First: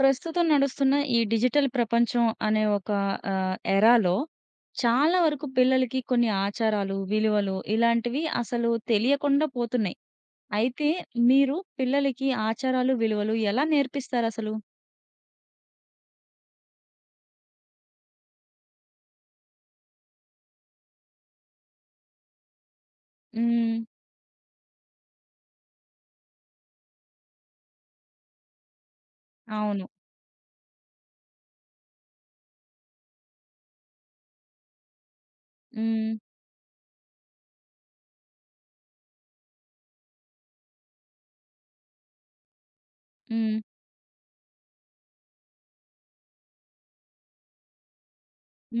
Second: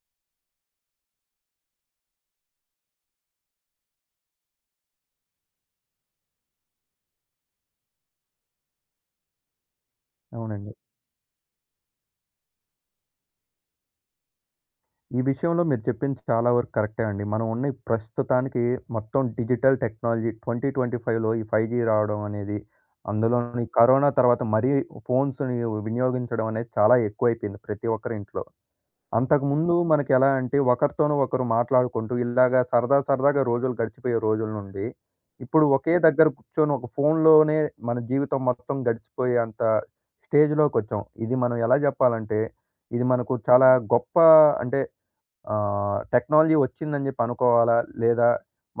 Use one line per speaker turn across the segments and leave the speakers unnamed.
ప్రస్తుతం నడుస్తున్న ఈ డిజిటల్ ప్రపంచం అనే ఒక ఎరాలో చాలా వరకు పిల్లలకి కొన్ని ఆచారాలు, విలువలు ఇలాంటివి అసలు తెలియకుండా పోతున్నాయి.
అవునండి.
అయితే మీరు పిల్లలకి ఆచారాలు, విలువలు ఎలా నేర్పిస్తారసలు?
ఈ విషయంలో మీరు చెప్పింది చాలా వరకు కరెక్టే అండి. మనం ఉన్న ఈ ప్రస్తుతానికి మొత్తం డిజిటల్ టెక్నాలజీ 2025లో ఈ 5జీ రావడం అనేది, అందులోను ఈ
హ్మ్.
కరోనా తర్వాత మరీ ఫోన్స్‌ని వినియోగించడం అనేది చాలా ఎక్కువైపోయింది ప్రతి ఒక్కరి ఇంట్లో. అంతకుముందు
అవును.
మనకెలా అంటే ఒకరితోనూ ఒకరు మాట్లాడుకుంటూ ఇలాగా సరదా సరదాగా రోజులు గడిచిపోయే రోజుల నుండి, ఇప్పుడు ఒకే
హ్మ్.
దగ్గర కూర్చొని ఒక ఫోన్‌లోనే మన జీవితం మొత్తం గడిచిపోయే అంత స్టేజ్‌లోకొచ్చాం. ఇది మనం ఎలా జెప్పాలంటే, ఇది మనకు
హ్మ్.
చాలా గొప్ప అంటే టెక్నాలజీ వచ్చిందని జెప్పి అనుకోవాలా? లేదా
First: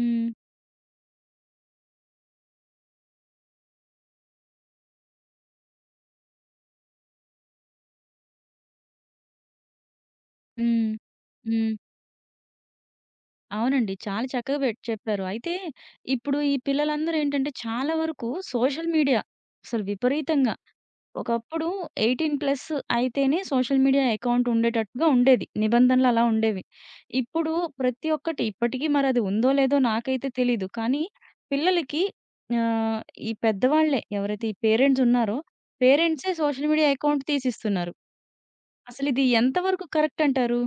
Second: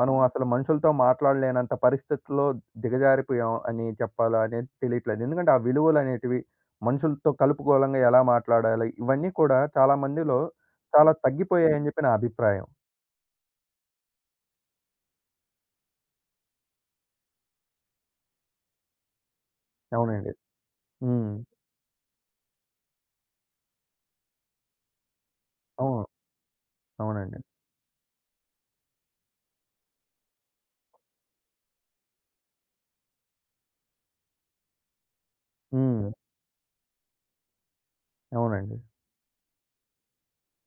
మనం అసలు మనుషులతో మాట్లాడలేనంత పరిస్థితుల్లో దిగజారిపోయాం అని చెప్పాలా? అనేది తెలియట్లేదు. ఎందుకంటే ఆ విలువలనేటివి మనుషులతో కలుపుకోలంగా ఎలా మాట్లాడాలి? ఇవన్నీ కూడా చాలా మందిలో
హ్మ్.
చాలా
హ్మ్.
తగ్గిపోయాయని జెప్పి నా అభిప్రాయం.
అవునండి. చాలా చక్కగా పెట్ చెప్పారు. అయితే ఇప్పుడు ఈ పిల్లలందరూ ఏంటంటే చాలా వరకు సోషల్ మీడియా అసలు
అవునండి.
విపరీతంగా
హ్మ్.
ఒకప్పుడు 18 ప్లస్ అయితేనే సోషల్ మీడియా అకౌంట్ ఉండేటట్టుగా ఉండేది.
అవును.
నిబంధనలు అలా ఉండేవి.
అవునండి.
ఇప్పుడు ప్రతి ఒక్కటి ఇప్పటికీ మరది ఉందో లేదో నాకైతే తెలీదు. కానీ పిల్లలకి ఆహ్, ఈ పెద్దవాళ్ళే ఎవరైతే ఈ పేరెంట్స్ ఉన్నారో
హ్మ్.
పేరెంట్సే సోషల్ మీడియా అకౌంట్ తీసిస్తున్నారు.
అవునండి.
అసలిది ఎంతవరకు కరెక్ట్ అంటారు?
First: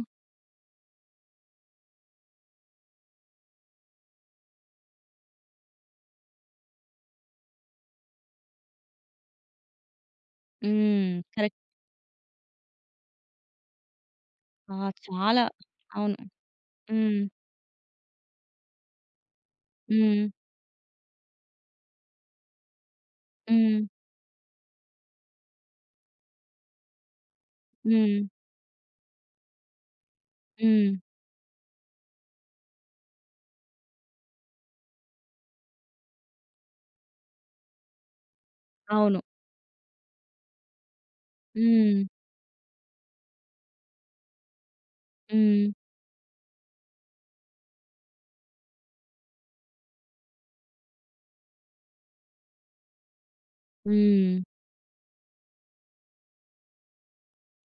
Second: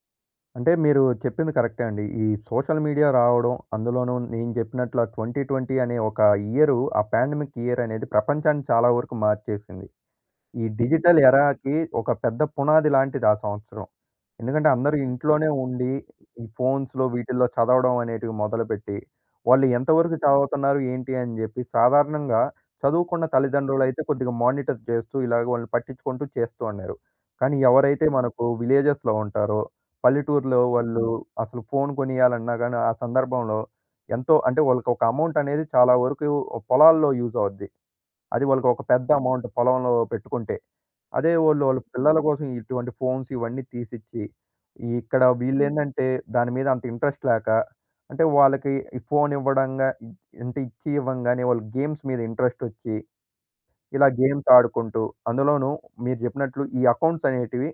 అంటే మీరు చెప్పింది కరెక్టే అండి. ఈ సోషల్ మీడియా రావడం, అందులోనూ నేను జెప్పినట్లు ఆ 2020 అనే ఒక ఇయరు, ఆ పాండమిక్ ఇయర్ అనేది ప్రపంచాన్ని చాలా వరకు మార్చేసింది. ఈ
హ్మ్.
Digital
correct.
ఎరాకి ఒక పెద్ద పునాది లాంటిది ఆ సంవత్సరం. ఎందుకంటే
ఆ!
అందరూ
చాలా.
ఇంట్లోనే ఉండి,
అవును.
ఈ ఫోన్స్‌లో
హ్మ్.
వీటిల్లో చదవడం అనేటివి మొదలుపెట్టి, వాళ్ళు ఎంతవరకు
హ్మ్.
చదువుతున్నారు ఏంటి అని జెప్పి సాధారణంగా చదువుకున్న
హ్మ్.
తల్లిదండ్రులైతే కొద్దిగా మానిటర్ చేస్తూ ఇలాగ వాళ్ళని పట్టించుకుంటూ చేస్తూ ఉన్నారు. కానీ ఎవరైతే
హ్మ్.
మనకు విలేజెస్‌లో ఉంటారో, పల్లెటూరులో
హ్మ్.
వాళ్ళు అసలు ఫోన్ కొనియాలన్నా గాని ఆ సందర్భంలో ఎంతో అంటే వాళ్ళకి ఒక అమౌంట్ అనేది చాలా వరకు పొలాల్లో యూజ్ అవుద్ది. అది వాళ్ళకి ఒక పెద్ద
అవును.
అమౌంట్ పొలంలో పెట్టుకుంటే. అదే వోళ్ళు వాళ్ళ
హ్మ్.
పిల్లల కోసం ఇటువంటి ఫోన్స్ ఇవన్నీ తీసిచ్చి, ఈ ఇక్కడ
హ్మ్.
వీళ్ళేందంటే దాని మీద అంత ఇంట్రెస్ట్ లేక, అంటే వాళ్ళకి ఈ ఫోన్ అంటే ఇచ్చి ఇవ్వంగానే వాళ్ళు గేమ్స్ మీద ఇంట్రెస్ట్ వచ్చి, ఇలా
హ్మ్.
గేమ్స్ ఆడుకుంటూ, అందులోనూ మీరు చెప్పినట్లు ఈ అకౌంట్స్ అనేటివి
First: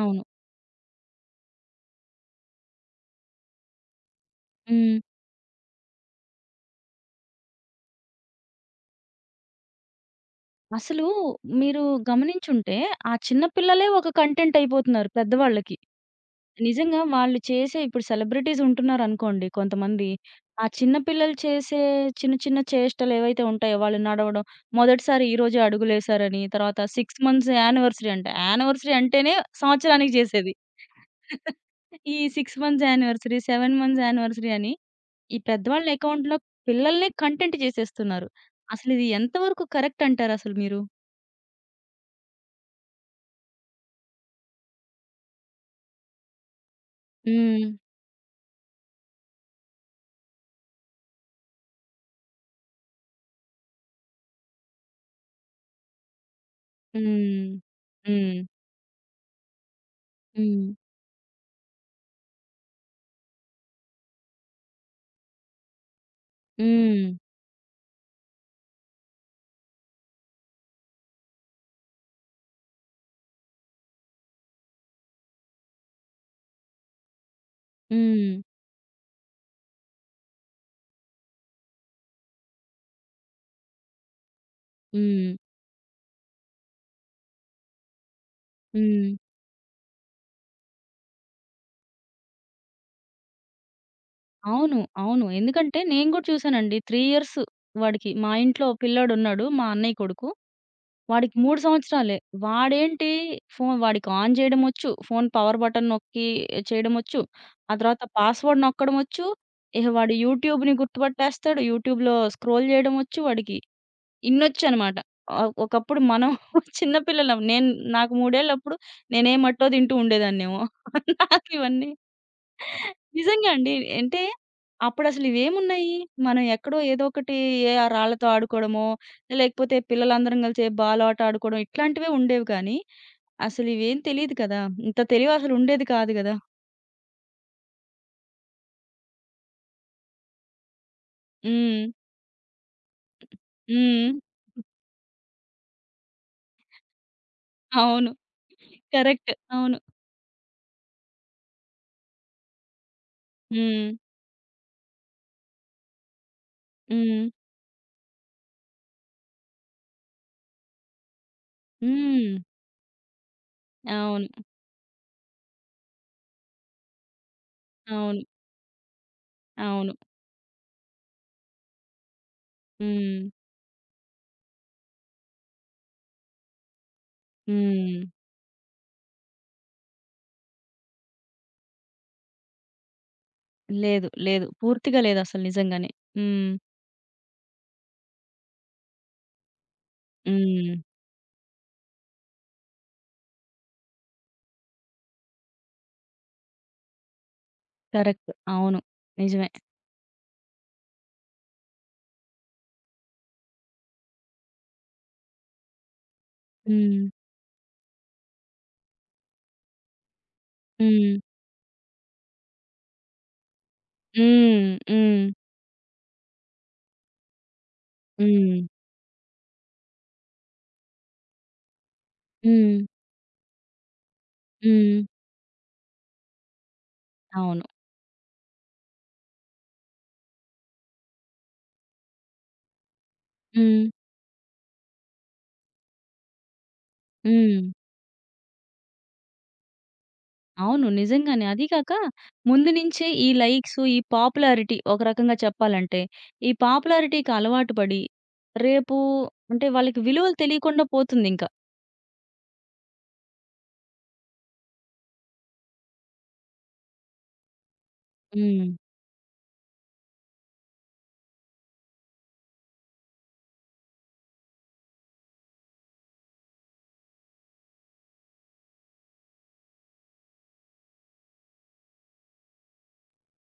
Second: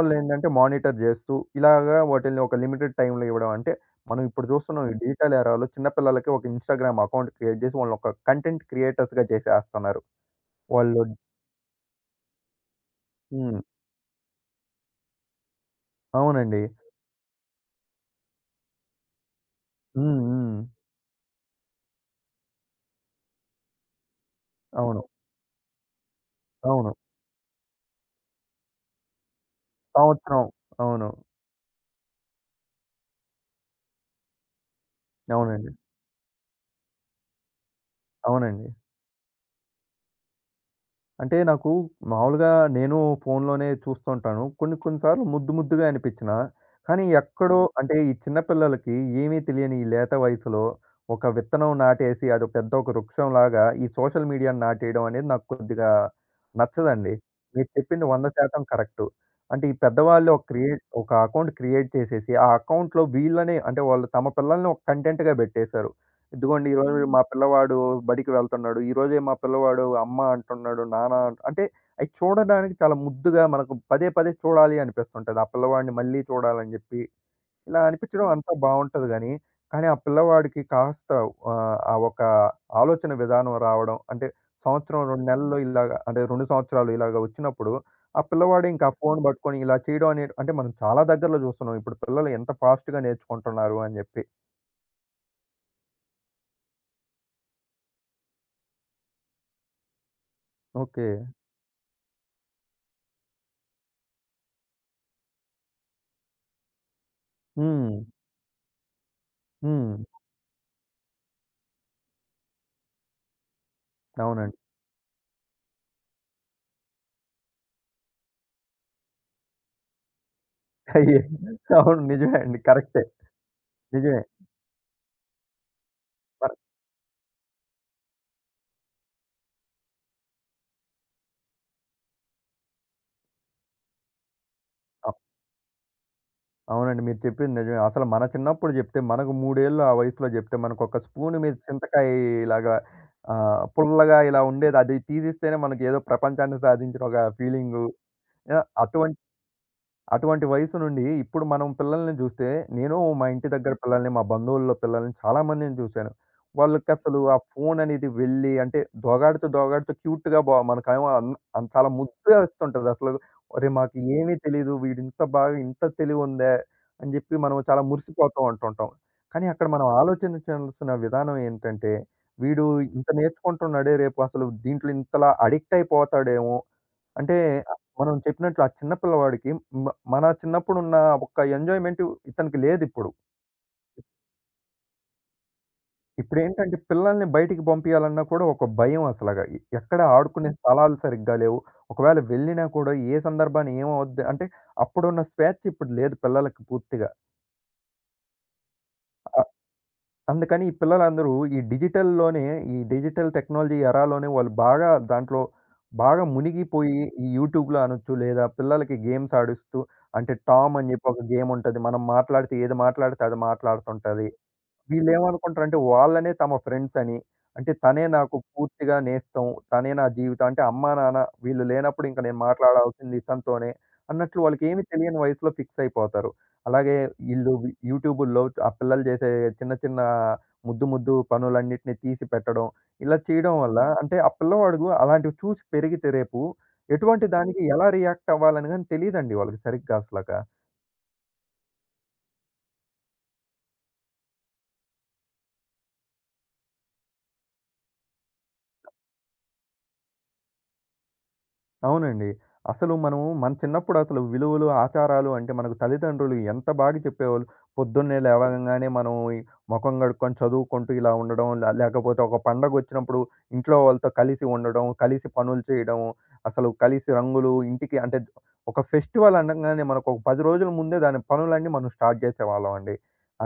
అవును.
మానిటర్ చేస్తూ, ఇలాగా వాటిల్ని ఒక లిమిటెడ్ టైమ్‌లో ఇవ్వడం. అంటే మనం ఇప్పుడు చూస్తున్నాం ఈ
హ్మ్.
డిజిటల్ ఏరాలో చిన్న పిల్లలకి ఒక ఇన్‌స్టాగ్రామ్ అకౌంట్ క్రియేట్ చేసి వాళ్ళని ఒక కంటెంట్ క్రియేటర్స్‌గా చేసేస్తున్నారు. వాళ్ళు
అసలు మీరు గమనించుంటే, ఆ చిన్న
హ్మ్.
పిల్లలే ఒక కంటెంట్ అయిపోతున్నారు పెద్దవాళ్ళకి.
అవునండి.
నిజంగా వాళ్ళు చేసే ఇప్పుడు సెలబ్రిటీస్ ఉంటున్నారనుకోండి కొంతమంది.
హ్మ్. హ్మ్.
ఆ చిన్న పిల్లలు చేసే చిన్న చిన్న చేష్టలు ఏవైతే ఉంటాయో వాళ్ళు నడవడం,
అవును.
మొదటిసారి ఈ రోజే అడుగులేశారని, తర్వాత
అవును.
6 మంత్స్ యానివర్సరీ అంట. యానివర్సరీ అంటేనే సంవత్సరానికి
సంవత్సరం.
చేసేది.
అవును.
ఈ 6 మంత్స్ యానివర్సరీ, 7 మంత్స్ యానివర్సరీ అని ఈ
అవునండి.
పెద్దవాళ్ళ అకౌంట్‌లో పిల్లల్నే కంటెంట్ చేసేస్తున్నారు.
అవునండి.
అసలిది ఎంతవరకు కరెక్ట్ అంటారసలు మీరు?
అంటే నాకు మామూలుగా నేను ఫోన్‌లోనే చూస్తుంటాను. కొన్ని కొన్ని సార్లు ముద్దు ముద్దుగా అనిపించినా, కానీ ఎక్కడో
హ్మ్.
అంటే ఈ చిన్న పిల్లలకి ఏమీ తెలియని ఈ లేత వయసులో ఒక విత్తనం నాటేసి అదో పెద్ద ఒక వృక్షంలాగా ఈ సోషల్ మీడియాని నాటేయడం అనేది నాకు కొద్దిగా నచ్చదండి.
హ్మ్.
మీరు చెప్పింది
హ్మ్.
100% కరెక్టు. అంటే ఈ పెద్దవాళ్ళు
హ్మ్.
ఒక అకౌంట్ క్రియేట్ చేసేసి, ఆ అకౌంట్‌లో వీళ్ళనే అంటే వాళ్ళు తమ పిల్లల్ని ఒక కంటెంట్‌గా పెట్టేశారు. ఇదిగోండి ఈరోజు
హ్మ్.
మా పిల్లవాడు బడికి వెళ్తున్నాడు. ఈరోజే మా పిల్లవాడు అమ్మ అంటున్నాడు, నాన్న అంటు అంటే అయి చూడడానికి చాలా ముద్దుగా మనకు పదే పదే చూడాలి అనిపిస్తుంటది. ఆ పిల్లవాడిని మళ్ళీ చూడాలని జెప్పి. ఇలా అనిపించడం
హ్మ్.
అంతా బావుంటది గానీ, కానీ ఆ పిల్లవాడికి కాస్త ఆహ్, ఆ ఒక ఆలోచన విధానం రావడం అంటే సంవత్సరం 2 హ్మ్.
హ్మ్.
నెలల్లో ఇలాగ అంటే 2 సంవత్సరాలు ఇలాగ వచ్చినప్పుడు ఆ పిల్లవాడు ఇంకా ఆ
హ్మ్.
ఫోను పట్టుకొని ఇలా చేయడం అనేది అంటే మనం చాలా దగ్గరలో చూస్తున్నాం. ఇప్పుడు పిల్లలు ఎంత ఫాస్ట్‌గా నేర్చుకుంటున్నారు అని జెప్పి.
అవును. అవును. ఎందుకంటే నేను గూడా చూసానండి. 3 ఇయర్స్ వాడికి. మా ఇంట్లో పిల్లోడున్నాడు. మా అన్నయ్య కొడుకు.
ఓకే.
వాడికి 3 సంవత్సరాలే. వాడేంటి ఫోను వాడికి ఆన్ జేయడమొచ్చు. ఫోను పవర్ బటన్ నొక్కి చేయడమొచ్చు. ఆ
హ్మ్.
తర్వాత పాస్‌వర్డ్ నొక్కడమొచ్చు. ఇహ
హ్మ్.
వాడు యూట్యూబ్‌ని గుర్తుపట్టేస్తాడు. యూట్యూబ్‌లో స్క్రోల్ జేయడమొచ్చు వాడికి.
అవునండి.
ఇన్నొచ్చనమాట. ఒకప్పుడు మనం చిన్న పిల్లలం. నేను నాకు మూడేళ్ళప్పుడు నేనేమట్టో తింటూ ఉండేదాన్నేమో.
అయ్యే
నాకివన్నీ
అవును. నిజమే అండి. కరెక్టే.
నిజంగా అండి. అంటే
నిజమే.
అప్పుడసలు ఇవేమున్నాయి? మనం
మరి
ఎక్కడో ఏదో ఒకటి ఏ ఆ రాళ్ళతో ఆడుకోవడమో, లేకపోతే పిల్లలందరం కలిసి బాలాట ఆడుకోవడం ఇట్లాంటివే ఉండేవి కానీ, అసలివేం తెలీదు కదా! ఇంత
అవ్
తెలివి అసలుండేది కాదు గదా!
అవునండి. మీరు చెప్పింది నిజమే. అసలు మన చిన్నప్పుడు జెప్తే మనకు 3 ఏళ్ళు ఆ వయసులో జెప్తే మనకొక స్పూన్ మీద
హ్మ్.
చింతకాయలాగా
హ్మ్.
పుల్లగా ఇలా ఉండేది. అది తీసిస్తేనే మనకేదో ప్రపంచాన్ని సాధించిన ఒక ఫీలింగు.
అవును.
యాహ్! అటువంటి
కరెక్ట్. అవును.
అటువంటి వయసు నుండి ఇప్పుడు మనం పిల్లల్ని జూస్తే, నేను మా ఇంటి దగ్గర
హ్మ్.
పిల్లల్ని, మా బంధువుల్లో పిల్లల్ని చాలామందిని జూశాను. వాళ్ళకసలు
హ్మ్.
ఆ ఫోన్ అనేది వెళ్ళి అంటే దోగాడుతూ, దోగాడుతూ క్యూట్‌గా బా మనకేమో అన్ అన్ చాలా
హ్మ్.
ముద్దుగా ఇస్తుంటదసలు. "ఒరేయ్! మాకు
అవును.
ఏమీ తెలీదు. వీడింత బాగా ఇంత తెలివుందే" అని జెప్పి మనం చాలా
అవును.
మురిసిపోతూ ఉంటుంటాం. కానీ అక్కడ మనం
అవును.
ఆలోచించాల్సిన విధానం ఏంటంటే, వీడు ఇంత
హ్మ్.
నేర్చుకుంటున్నాడే రేపు అసలు దీంట్లో ఇంతలా అడిక్ట్ అయిపోతాడేమో! అంటే
హ్మ్.
మనం చెప్పినట్లు ఆ చిన్న పిల్లవాడికి మ మన చిన్నప్పుడున్న ఒక్క ఎంజాయ్‌మెంట్ ఇతనికి లేదిప్పుడు.
లేదు. లేదు. పూర్తిగా లేదసలు నిజంగానే. హ్మ్.
ఇప్పుడేంటంటే పిల్లల్ని బయటికి పంపియాలన్నా కూడా ఒక భయం అసలగా. ఎక్కడ ఆడుకునే
హ్మ్.
స్థలాలు సరిగ్గా లేవు. ఒకవేళ వెళ్ళినా కూడా ఏ సందర్భాన ఏమవుద్ది అంటే అప్పుడున్న స్వేచ్ఛ ఇప్పుడు లేదు పిల్లలకి పూర్తిగా.
కరెక్ట్. అవును. నిజమే.
అందుకని ఈ పిల్లలందరూ ఈ డిజిటల్‌లోనే, ఈ డిజిటల్ టెక్నాలజీ ఎరాలోనే వాళ్ళు బాగా మునిగిపోయి,
హ్మ్.
ఈ యూట్యూబ్‌లో అనొచ్చు లేదా పిల్లలకి గేమ్స్ ఆడిస్తూ అంటే టామ్ అని చెప్పి
హ్మ్.
ఒక గేమ్ ఉంటది. మనం మాట్లాడితే ఏది మాట్లాడితే అది మాట్లాడుతుంటది.
హ్మ్. హ్మ్.
వీళ్ళేమనుకుంటారంటే వాళ్ళనే తమ ఫ్రెండ్సని, అంటే తనే నాకు
హ్మ్.
పూర్తిగా నేస్తం, తనే నా జీవితం. అంటే అమ్మా, నాన్న వీళ్ళు లేనప్పుడు ఇంక నేను
హ్మ్.
మాట్లాడాల్సింది ఇతనితోనే అన్నట్లు వాళ్ళకేమి
హ్మ్.
తెలియని వయసులో ఫిక్స్ అయిపోతారు. అలాగే ఈళ్ళు
అవును.
వి యూట్యూబుల్లో ఆ పిల్లలు చేసే చిన్న చిన్న ముద్దు ముద్దు పనులన్నిటిని తీసి పెట్టడం, ఇలా చేయడం వల్ల
హ్మ్.
అంటే ఆ పిల్లవాడు అలాంటివి చూసి పెరిగితే రేపు ఎటువంటి దానికి
హ్మ్.
ఎలా రియాక్ట్ అవ్వాలని గాని తెలీదండి వాళ్ళకి సరిగ్గా అసలక.
అవును. నిజంగానే. అదీ కాక ముందు నుంచే ఈ లైక్స్, ఈ పాపులారిటీ ఒక రకంగా చెప్పాలంటే, ఈ పాపులారిటీకి అలవాటు పడి, రేపు అంటే వాళ్ళకి విలువలు తెలియకుండా పోతుందింక.
అవునండి. అసలు మనము మన చిన్నప్పుడు అసలు విలువలు, ఆచారాలు అంటే మనకు తల్లిదండ్రులు ఎంత బాగా చెప్పేవాళ్ళు. పొద్దున్నే అవును.
హ్మ్.
లేవగంగానే మనం ఈ మొఖం కడుక్కొని చదువుకుంటూ ఇలా ఉండడం. లేకపోతే ఒక పండగొచ్చినప్పుడు ఇంట్లో వాళ్ళతో కలిసి ఉండడం, కలిసి పనులు చేయడం, అసలు కలిసి రంగులు ఇంటికి అంటే ఒక ఫెస్టివల్ అనంగానే మనకు ఒక 10 రోజుల ముందే దాని పనులన్నీ మనం స్టార్ట్ చేసేవాళ్ళమండి.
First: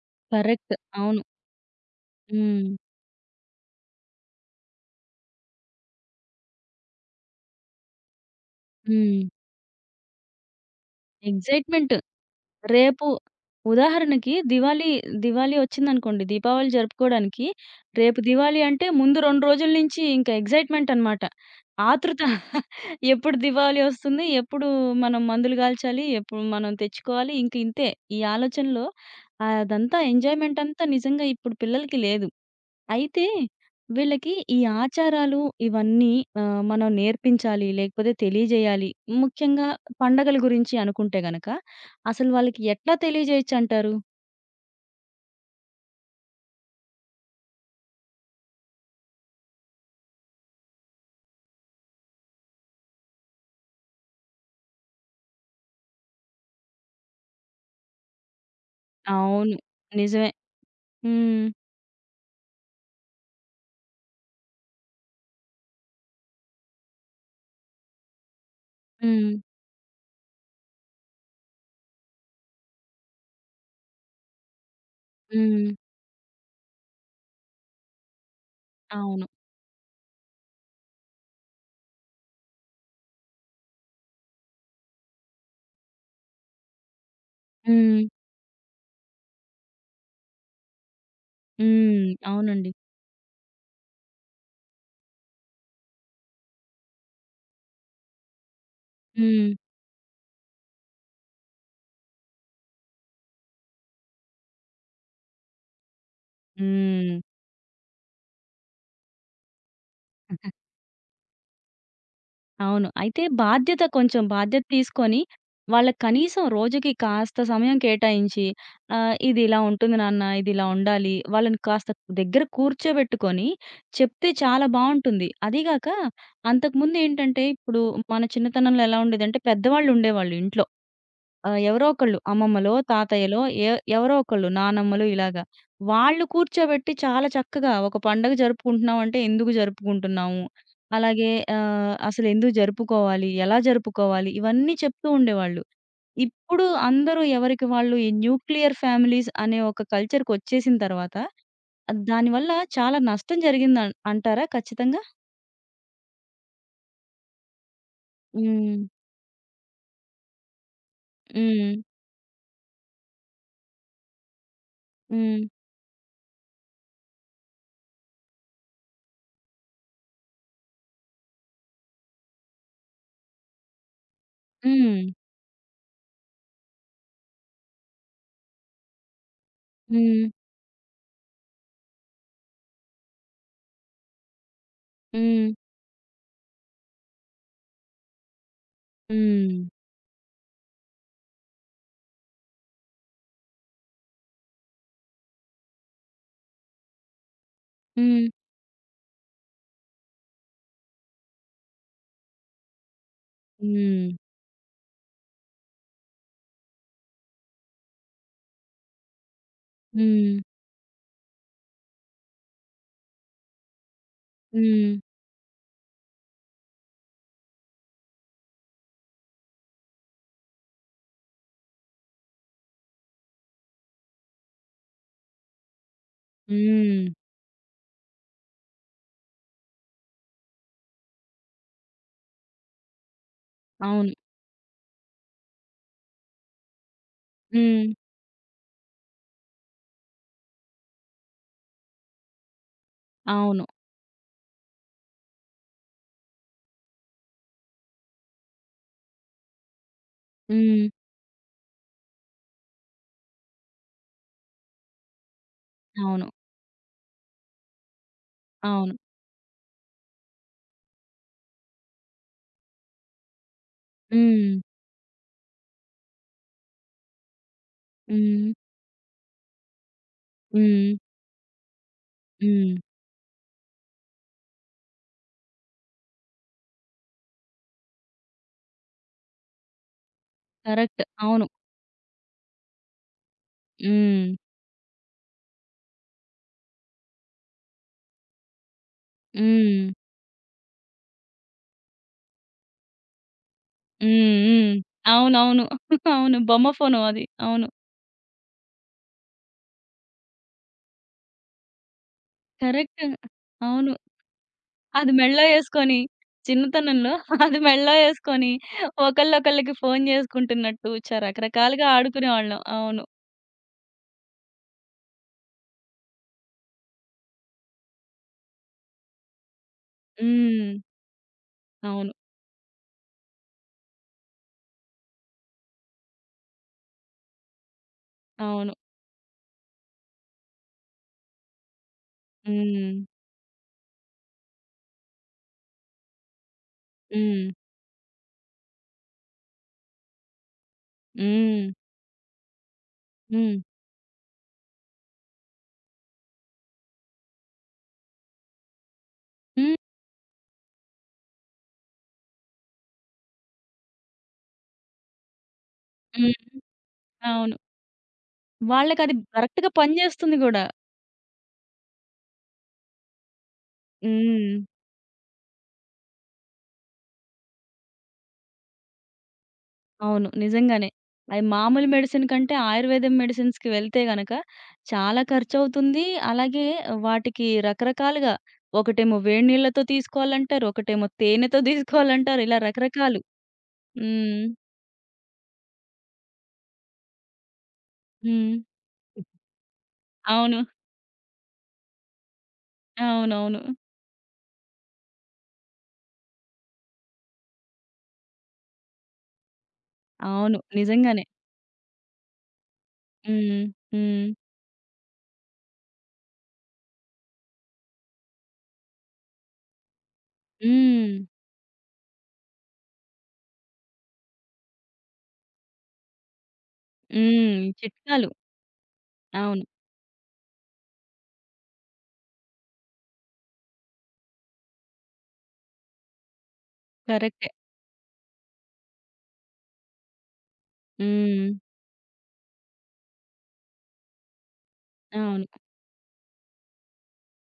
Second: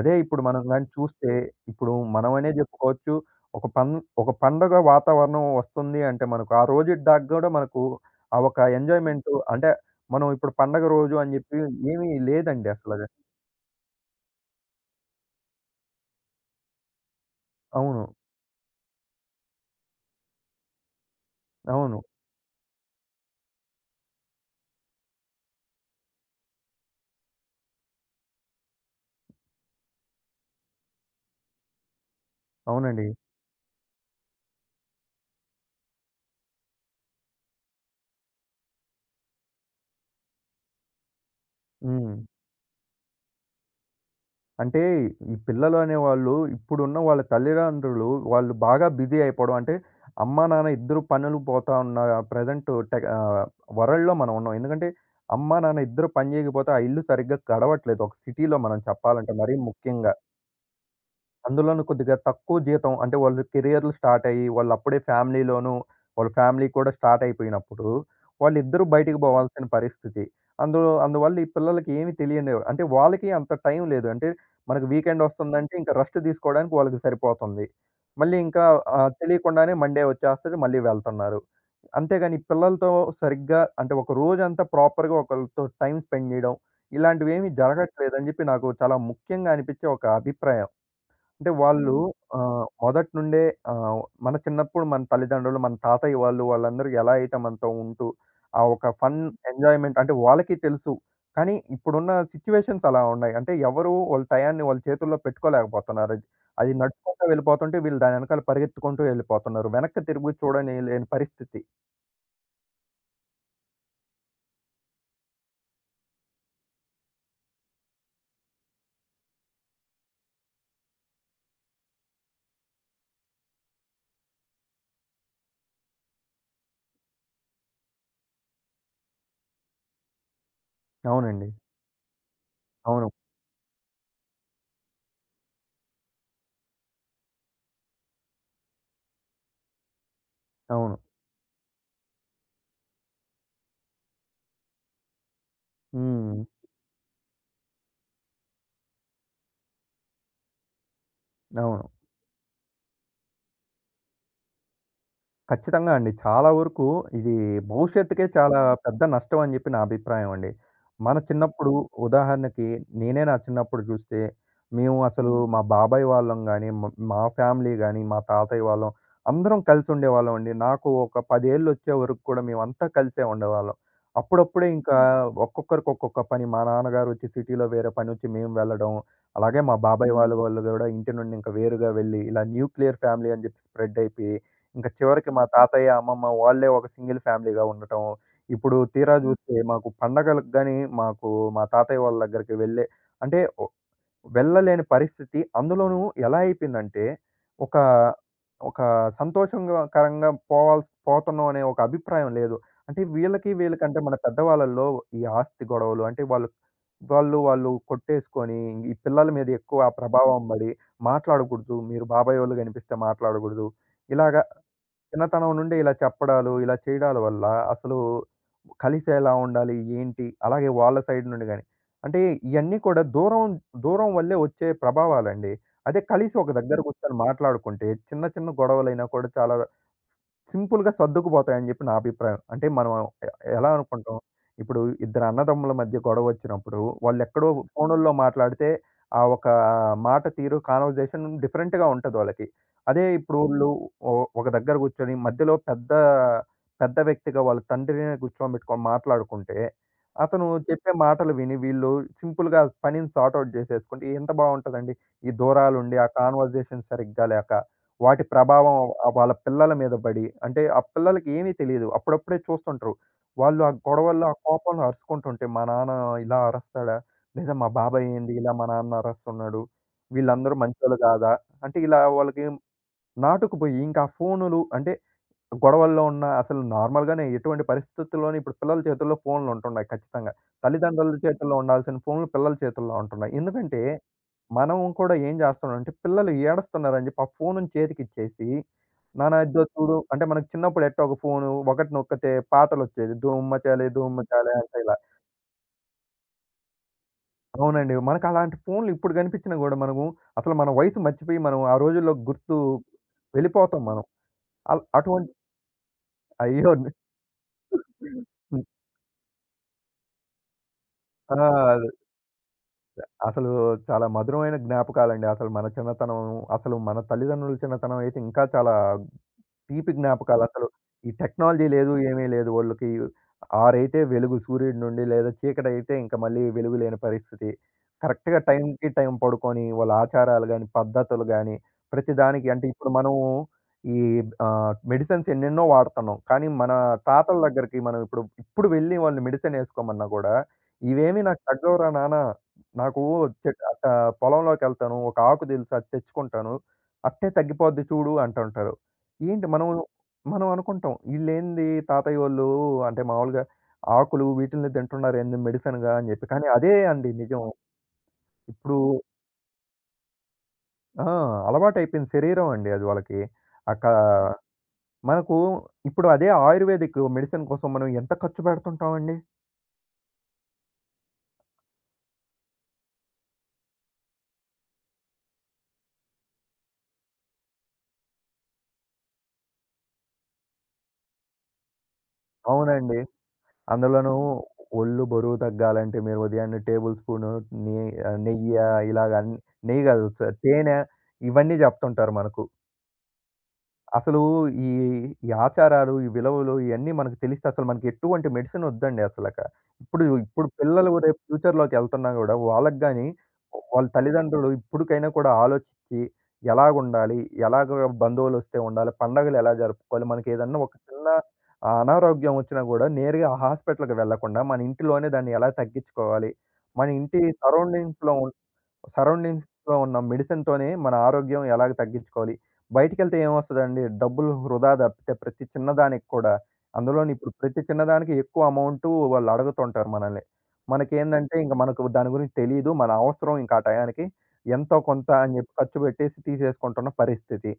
అదే ఇప్పుడు మనం
కరెక్ట్.
గాని
అవును.
చూస్తే ఇప్పుడు మనమనే
హ్మ్.
చెప్పుకోవచ్చు. ఒక పన్ ఒక పండగ వాతావరణం వస్తుంది అంటే మనకు ఆ రోజు దాకా గూడా మనకు ఆ ఒక
హ్మ్.
ఎంజాయ్‌మెంటు అంటే, మనం ఇప్పుడు పండగ రోజు అని జెప్పి
ఎక్సైట్‌మెంట్.
ఏమీ లేదండి
రేపు
అసలది.
ఉదాహరణకి దివాళీ, దివాళీ వచ్చిందనుకోండి. దీపావళి జరుపుకోవడానికి
అవును.
రేపు దివాళీ అంటే ముందు 2 రోజుల నుంచి ఇంకా ఎక్సైట్‌మెంట్ అన్నమాట.
అవును.
ఆతృత ఎప్పుడు దివాళీ వస్తుంది? ఎప్పుడు మనం మందులు కాల్చాలి? ఎప్పుడు మనం తెచ్చుకోవాలి? ఇంక ఇంతే. ఈ ఆలోచనలో అదంతా ఎంజాయ్‌మెంట్ అంతా నిజంగా ఇప్పుడు పిల్లలకి లేదు.
అవునండి.
అయితే వీళ్ళకి ఈ ఆచారాలు ఇవన్నీ మనం నేర్పించాలి, లేకపోతే తెలియజేయాలి. ముఖ్యంగా పండగల గురించి అనుకుంటే గనక
హ్మ్.
అసలు వాళ్ళకి ఎట్లా తెలియజేయొచ్చంటారు?
అంటే ఈ పిల్లలు అనేవాళ్ళు ఇప్పుడున్న వాళ్ళ తల్లిదండ్రులు వాళ్ళు బాగా బిజీ అయిపోవడం అంటే, అమ్మా, నాన్న ఇద్దరు పనులకు పోతా ఉన్న ప్రెజెంట్ టెక్ వరల్డ్‌లో మనం ఉన్నాం. ఎందుకంటే, అమ్మా, నాన్న ఇద్దరు పని జేయకపోతే ఆ ఇల్లు సరిగ్గా గడవట్లేదు. ఒక సిటీలో మనం చెప్పాలంటే
అవును.
మరీ ముఖ్యంగా.
నిజమే. హ్మ్.
అందులోనూ కొద్దిగా తక్కువ జీతం అంటే వాళ్ళు కెరియర్‌లు స్టార్ట్ అయ్యి, వాళ్ళ ఫ్యామిలీ కూడా స్టార్ట్ అయిపోయినప్పుడు, వాళ్ళిద్దరూ బయటికి
హ్మ్.
పోవాల్సిన పరిస్థితి. అందువల్ల ఈ పిల్లలకి ఏమి తెలియని అంటే వాళ్ళకి అంత టైం లేదు. అంటే మనకు వీకెండ్
హ్మ్.
వస్తుందంటే ఇంకా రెస్ట్ తీసుకోవడానికి వాళ్ళకి సరిపోతుంది. మళ్ళీ ఇంకా
అవును.
తెలియకుండానే మండే వచ్చేస్తది. మళ్ళీ వెళ్తున్నారు. అంతేగాని ఈ పిల్లలతో సరిగ్గా అంటే ఒక రోజంతా ప్రాపర్‌గా ఒకళ్ళతో టైమ్ స్పెండ్ చేయడం, ఇలాంటివేమి
హ్మ్.
జరగట్లేదని చెప్పి నాకు చాలా ముఖ్యంగా అనిపించే ఒక అభిప్రాయం. అంటే వాళ్ళు
హ్మ్. అవునండి.
మొదటి నుండే ఆహ్, మన చిన్నప్పుడు మన తల్లిదండ్రులు, మన తాతయ్య వాళ్ళు, వాళ్ళందరూ ఎలా అయితే మనతో ఉంటూ, ఆ ఒక ఫన్,
హ్మ్.
ఎంజాయ్‌మెంట్ అంటే వాళ్ళకి తెలుసు. కానీ ఇప్పుడున్న సిట్యుయేషన్స్ అలా ఉన్నాయి. అంటే ఎవరు వాళ్ళ టయాన్ని వాళ్ళ చేతుల్లో పెట్టుకోలేకపోతున్నారు. అది అది
హ్మ్.
నడుచుకుంటూ వెళ్ళిపోతుంటే వీళ్ళు దాని వెనకాల పరిగెత్తుకుంటూ వెళ్ళిపోతున్నారు. వెనక్కి తిరిగి చూడని లేని పరిస్థితి.
అవును. అయితే బాధ్యత కొంచెం బాధ్యత తీసుకొని, వాళ్ళకి కనీసం రోజుకి కాస్త సమయం కేటాయించి, "ఇది ఇలా ఉంటుంది నాన్న, ఇది ఇలా ఉండాలి." వాళ్ళని కాస్త దగ్గర కూర్చోబెట్టుకొని చెప్తే చాలా బావుంటుంది. అదీ గాక అంతకుముందేంటంటే, ఇప్పుడు మన చిన్నతనంలో ఎలా ఉండేదంటే, పెద్దవాళ్ళుండేవాళ్ళు ఇంట్లో.
అవునండి.
ఆ! ఎవరో ఒకళ్ళు అమ్మమ్మలో,
అవును.
తాతయ్యలో ఎ ఎవరో ఒకళ్ళు నానమ్మలు ఇలాగా. వాళ్ళు కూర్చోబెట్టి చాలా చక్కగా ఒక పండగ జరుపుకుంటున్నాం అంటే ఎందుకు జరుపుకుంటున్నాము?
అవును.
అలాగే అసలెందుకు జరుపుకోవాలి? ఎలా జరుపుకోవాలి? ఇవన్నీ చెప్తూ ఉండేవాళ్ళు.
హ్మ్.
ఇప్పుడు అందరూ ఎవరికి వాళ్ళు ఈ న్యూక్లియర్ ఫ్యామిలీస్ అనే ఒక కల్చర్‌కొచ్చేసిన తర్వాత
అవును.
దానివల్ల చాలా నష్టం జరిగిందన్ అంటారా ఖచ్చితంగా?
ఖచ్చితంగా అండి. చాలా వరకు ఇది భవిష్యత్తుకే చాలా
హ్మ్.
పెద్ద నష్టం అని చెప్పి నా అభిప్రాయం అండి. మన
హ్మ్.
చిన్నప్పుడు ఉదాహరణకి నేనే నా చిన్నప్పుడు చూస్తే, మేము అసలు
హ్మ్.
మా బాబాయ్ వాళ్ళం గాని, మా ఫ్యామిలీ గాని, మా తాతయ్య వాళ్ళం అందరం కలిసి ఉండేవాళ్ళం అండి. నాకు ఒక 10 ఏళ్ళు వచ్చే వరకు కూడా మేమంతా కలిసే ఉండేవాళ్ళం. అప్పుడప్పుడే ఇంకా
హ్మ్.
ఒక్కొక్కరికి ఒక్కొక్క పని మా నాన్నగారు వచ్చి సిటీలో వేరే పని వచ్చి మేము వెళ్ళడం. అలాగే మా బాబాయ్
హ్మ్.
వాళ్ళ వాళ్ళు కూడా ఇంటి నుండి ఇంకా వేరుగా వెళ్ళి ఇలా న్యూక్లియర్ ఫ్యామిలీ అని చెప్పి స్ప్రెడ్ అయిపోయి ఇంక చివరికి మా
హ్మ్.
తాతయ్య, అమ్మమ్మ వాళ్ళే ఒక సింగిల్ ఫ్యామిలీగా ఉండటం. ఇప్పుడు తీరా జూస్తే
హ్మ్.
మాకు పండగలకు గాని మాకు మా తాతయ్య వాళ్ళ దగ్గరికి వెళ్ళే అంటే ఒ వెళ్ళలేని పరిస్థితి. అందులోనూ ఎలా అయిపోయిందంటే ఒక,
హ్మ్.
ఒక సంతోషంగా కరంగా పోవాల్సి పోతున్నాం అనే ఒక అభిప్రాయం లేదు. అంటే వీళ్ళకంటే
హ్మ్.
మన పెద్దవాళ్ళలో ఈ ఆస్తి గొడవలు అంటే వాళ్ళు వాళ్ళు వాళ్ళు కొట్టేసుకొని ఈ పిల్లల మీద ఎక్కువ ఆ
హ్మ్.
ప్రభావం పడి మాట్లాడకూడదు. మీరు బాబాయోళ్ళు కనిపిస్తే మాట్లాడకూడదు. ఇలాగ
హ్మ్.
చిన్నతనం నుండి ఇలా చెప్పడాలు, ఇలా చేయడాల వల్ల అసలు కలిసి ఎలా ఉండాలి? ఏంటి? అలాగే వాళ్ళ సైడ్ నుండి గాని, అంటే ఇయన్నీ కూడా దూరం వల్లే వచ్చే ప్రభావాలండి. అదే కలిసి ఒక దగ్గర
హ్మ్.
కూర్చొని మాట్లాడుకుంటే చిన్న చిన్న గొడవలైనా కూడా చాలా సింపుల్‌గా సర్దుకుపోతాయని చెప్పి నా అభిప్రాయం. అంటే మనం ఎ ఎలా
అవును.
అనుకుంటాం? ఇప్పుడు ఇద్దరు అన్నదమ్ముల మధ్య గొడవ వచ్చినప్పుడు వాళ్ళెక్కడో
హ్మ్.
ఫోనుల్లో మాట్లాడితే ఆ ఒక మాట తీరు, కాన్వర్జేషన్ డిఫరెంట్‌గా ఉంటది వాళ్ళకి. అదే
అవును.
ఇప్పుడోళ్ళు ఒ ఒక దగ్గర కూర్చొని మధ్యలో పెద్ద వ్యక్తిగా వాళ్ళ తండ్రినే కూర్చోబెట్టుకొని మాట్లాడుకుంటే, అతను
హ్మ్.
చెప్పే మాటలు విని వీళ్ళు సింపుల్‌గా పనిని సార్ట్ ఔట్ చేసేసుకుంటే ఎంత బావుంటదండి. ఈ దూరాలుండి ఆ
అవును.
కాన్వర్జేషన్ సరిగ్గా లేక, వాటి ప్రభావం
అవును.
వాళ్ళ పిల్లల మీద పడి, అంటే ఆ పిల్లలకి ఏమీ తెలీదు. అప్పుడప్పుడే చూస్తుంటరు. వాళ్ళు ఆ గొడవల్లో, ఆ
హ్మ్.
కోపంలో అరుచుకుంటుంటే, మా నాన్న ఇలా అరుస్తాడా? లేదా మా బాబాయ్ ఏంది
హ్మ్.
ఇలా మా నాన్న అరుస్తున్నాడు? వీళ్ళందరూ మంచోళ్ళు
హ్మ్.
కాదా? అంటే ఇలా వాళ్ళకి
హ్మ్.
నాటుకుపోయి ఇంకా ఆ ఫోనులు అంటే గొడవల్లో ఉన్న అసలు నార్మల్‌గానే ఎటువంటి పరిస్థితుల్లోని ఇప్పుడు పిల్లల చేతుల్లో ఫోన్లు ఉంటున్నాయి ఖచ్చితంగా.
కరెక్ట్.
తల్లిదండ్రుల
అవును.
చేతుల్లో ఉండాల్సిన ఫోన్లు పిల్లల చేతుల్లో ఉంటున్నాయి. ఎందుకంటే
హ్మ్.
మనం కూడా ఏం చేస్తున్నామంటే పిల్లలు ఏడుస్తున్నారని చెప్పి ఆ ఫోనుని చేతికిచ్చేసి, నాన్న ఇదిగో
హ్మ్.
చూడు అంటే మనకు చిన్నప్పుడు ఎట్టా ఒక ఫోను ఒకటి నొక్కితే పాటలొచ్చేది. 'దూమ్మ చాలే ధూమ్మ
హ్మ్.
చాలే'
హ్మ్.
అంటే ఇలా.
అవునవును. అవును. బొమ్మ ఫోను అది. అవును.
అవునండి. మనకు అలాంటి ఫోన్లు ఇప్పుడు కనిపించినా కూడా మనము అసలు మన వయసు మర్చిపోయి మనం ఆ రోజుల్లో గుర్తు
కరెక్ట్.
వెళ్ళిపోతాం
అవును.
మనం.
అది
అటువంటి
మెడలో యేసుకొని
అయ్యో!
చిన్నతనంలో అది మెడలో యేసుకొని
హ్మ్.
ఒకళ్ళొకళ్ళకి ఫోను జేసుకుంటున్నట్టు చ
ఆ!
రకరకాలుగా
అది
ఆడుకునేవాళ్ళం. అవును.
అసలు చాలా మధురమైన జ్ఞాపకాలండి. అసలు మన చిన్నతనం, అసలు మన తల్లిదండ్రుల చిన్నతనం అయితే ఇంకా చాలా తీపి జ్ఞాపకాలసలు.
హ్మ్.
ఈ టెక్నాలజీ లేదు,
అవును.
ఏమీ లేదు. ఓళ్ళకి ఆరైతే వెలుగు సూర్యుడి నుండి, లేదా చీకటైతే ఇంక మళ్ళీ వెలుగు లేని పరిస్థితి. కరెక్ట్‌గా
అవును.
టైంకి టైం పడుకొని, వాళ్ళ ఆచారాలు గాని, పద్ధతులు గాని, ప్రతిదానికి అంటే ఇప్పుడు
హ్మ్.
మనము ఈ మెడిసిన్స్ ఎన్నెన్నో వాడుతున్నాం. కానీ మన తాతల
హ్మ్.
దగ్గరికి మనం ఇప్పుడు వెళ్లి వాళ్ళు మెడిసిన్ ఏసుకోమన్నా గూడా, "ఇవేమీ నాకు
హ్మ్.
తగ్గవురా నాన్న! నాకు
హ్మ్.
అట్టా పొలంలోకెళ్తాను, ఒక ఆకు దెలుసు అది తెచ్చుకుంటాను. అట్టే తగ్గిపోద్ది చూడు" అంటుంటారు. ఏంటి మనం
హ్మ్.
మనం అనుకుంటాం ఈళ్ళేంది తాతయ్య వోళ్ళు అంటే మామూలుగా ఆకులు వీటిల్ని తింటున్నారేంది మెడిసిన్‌గా అని చెప్పి.
హ్మ్.
కానీ అదే అండి నిజం.
అవును.
ఇప్పుడు
వాళ్ళకది కరెక్ట్‌గా పనిజేస్తుంది గూడా.
ఆ! అలవాటైపోయింది శరీరం అండి అది వాళ్ళకి. అకా
హ్మ్.
మనకు ఇప్పుడు అదే ఆయుర్వేదిక్ మెడిసిన్ కోసం మనం ఎంత ఖర్చు పెడుతుంటామండి.
అవును. నిజంగానే. అది మామూలు మెడిసిన్ కంటే ఆయుర్వేదం మెడిసిన్స్‌కి వెళ్తే గనక చాలా ఖర్చవుతుంది. అలాగే వాటికి రకరకాలుగా ఒకటేమో వేడి నీళ్ళతో తీసుకోవాలంటారు. ఒకటేమో తేనెతో తీసుకోవాలంటారు. ఇలా
అవునండి.
రకరకాలు.
అందులోనూ
హ్మ్.
ఒళ్ళు బరువు తగ్గాలంటే మీరు ఉదయాన్నే టేబుల్ స్పూను నె
హ్మ్.
నెయ్య ఇలాగ అన్ని నెయ్యి కాదు,
అవును.
తేనె ఇవన్నీ చెప్తుంటారు మనకు.
అవునవును.
అసలు ఈ, ఈ ఆచారాలు, ఈ విలువలు ఇయన్నీ మనకు తెలిస్తే అసలు మనకి ఎటువంటి మెడిసిన్ ఒద్దండి అసలక. ఇప్పుడు ఇప్పుడు
అవును.
పిల్లలు రేపు
నిజంగానే.
ఫ్యూచర్‌లోకి ఎళ్తున్నా గూడా వాళ్ళకి గాని
హ్మ్.
వాళ్ళ
హ్మ్.
తల్లిదండ్రులు ఇప్పటికైనా కూడా ఆలోచించి ఎలాగుండాలి? ఎలాగ బంధువులొస్తే ఉండాలి? పండగలు ఎలా జరుపుకోవాలి? మనకేదన్నా ఒక చిన్న
హ్మ్.
అనారోగ్యం ఒచ్చినా గూడా నేరుగా హాస్పిటల్‌కి వెళ్ళకుండా మన ఇంటిలోనే దాన్ని ఎలా తగ్గించుకోవాలి? మన ఇంటి
హ్మ్.
సరౌండింగ్స్‌లో
చిట్కాలు.
ఉన్
అవును.
సరౌండింగ్స్‌లో ఉన్న మెడిసిన్‌తోనే మన ఆరోగ్యం ఎలాగ తగ్గించుకోవాలి? బయటికెళ్తే ఏమొస్తదండి? డబ్బులు వృధా తప్పితే ప్రతి చిన్నదానికి కూడా. అందులోను ఇప్పుడు
కరెక్టే.
ప్రతి చిన్నదానికి ఎక్కువ అమౌంటు వాళ్ళు అడుగుతుంటారు మనల్ని. మనకేందంటే
హ్మ్.
ఇంక మనకు దాని గురించి తెలీదు. మన అవసరం ఇంక ఆ టయానికి ఎంతో కొంత అని
అవును.
చెప్పి ఖర్చు పెట్టేసి తీసేసుకుంటున్న పరిస్థితి.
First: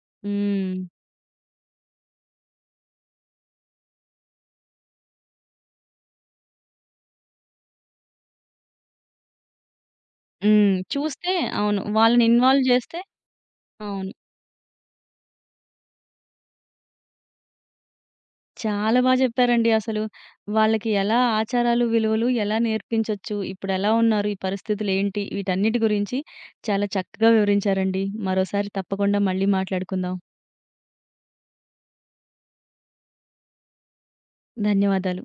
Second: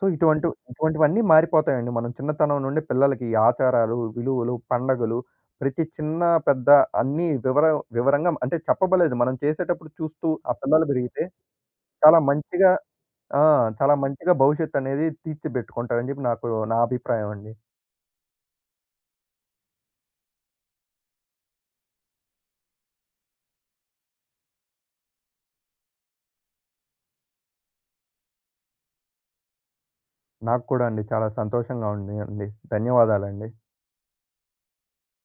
సో,
హ్మ్.
ఇటువంటివన్నీ మారిపోతాయండి. మనం చిన్నతనం నుండి పిల్లలకి ఈ ఆచారాలు, విలువలు, పండగలు ప్రతి చిన్న, పెద్ద అన్నీ వివరంగా అంటే చెప్పబలేదు. మనం చేసేటప్పుడు చూస్తూ ఆ
హ్మ్.
పిల్లలు పెరిగితే
చూస్తే అవును.
చాలా
వాళ్ళని ఇన్వాల్వ్
మంచిగా
చేస్తే
ఆ! చాలా
అవును.
మంచిగా భవిష్యత్తనేది తీర్చిపెట్టుకుంటారని చెప్పి నాకు నా అభిప్రాయం అండి.
చాలా బా చెప్పారండి అసలు. వాళ్ళకి ఎలా ఆచారాలు, విలువలు ఎలా నేర్పించొచ్చు, ఇప్పుడెలా ఉన్నారు, ఈ పరిస్థితులేంటి, వీటన్నిటి గురించి చాలా చక్కగా వివరించారండి. మరోసారి తప్పకుండా మళ్ళీ మాట్లాడుకుందాం.
నాకు కూడా అండి. చాలా సంతోషంగా ఉంది అండి. ధన్యవాదాలండి.
ధన్యవాదాలు.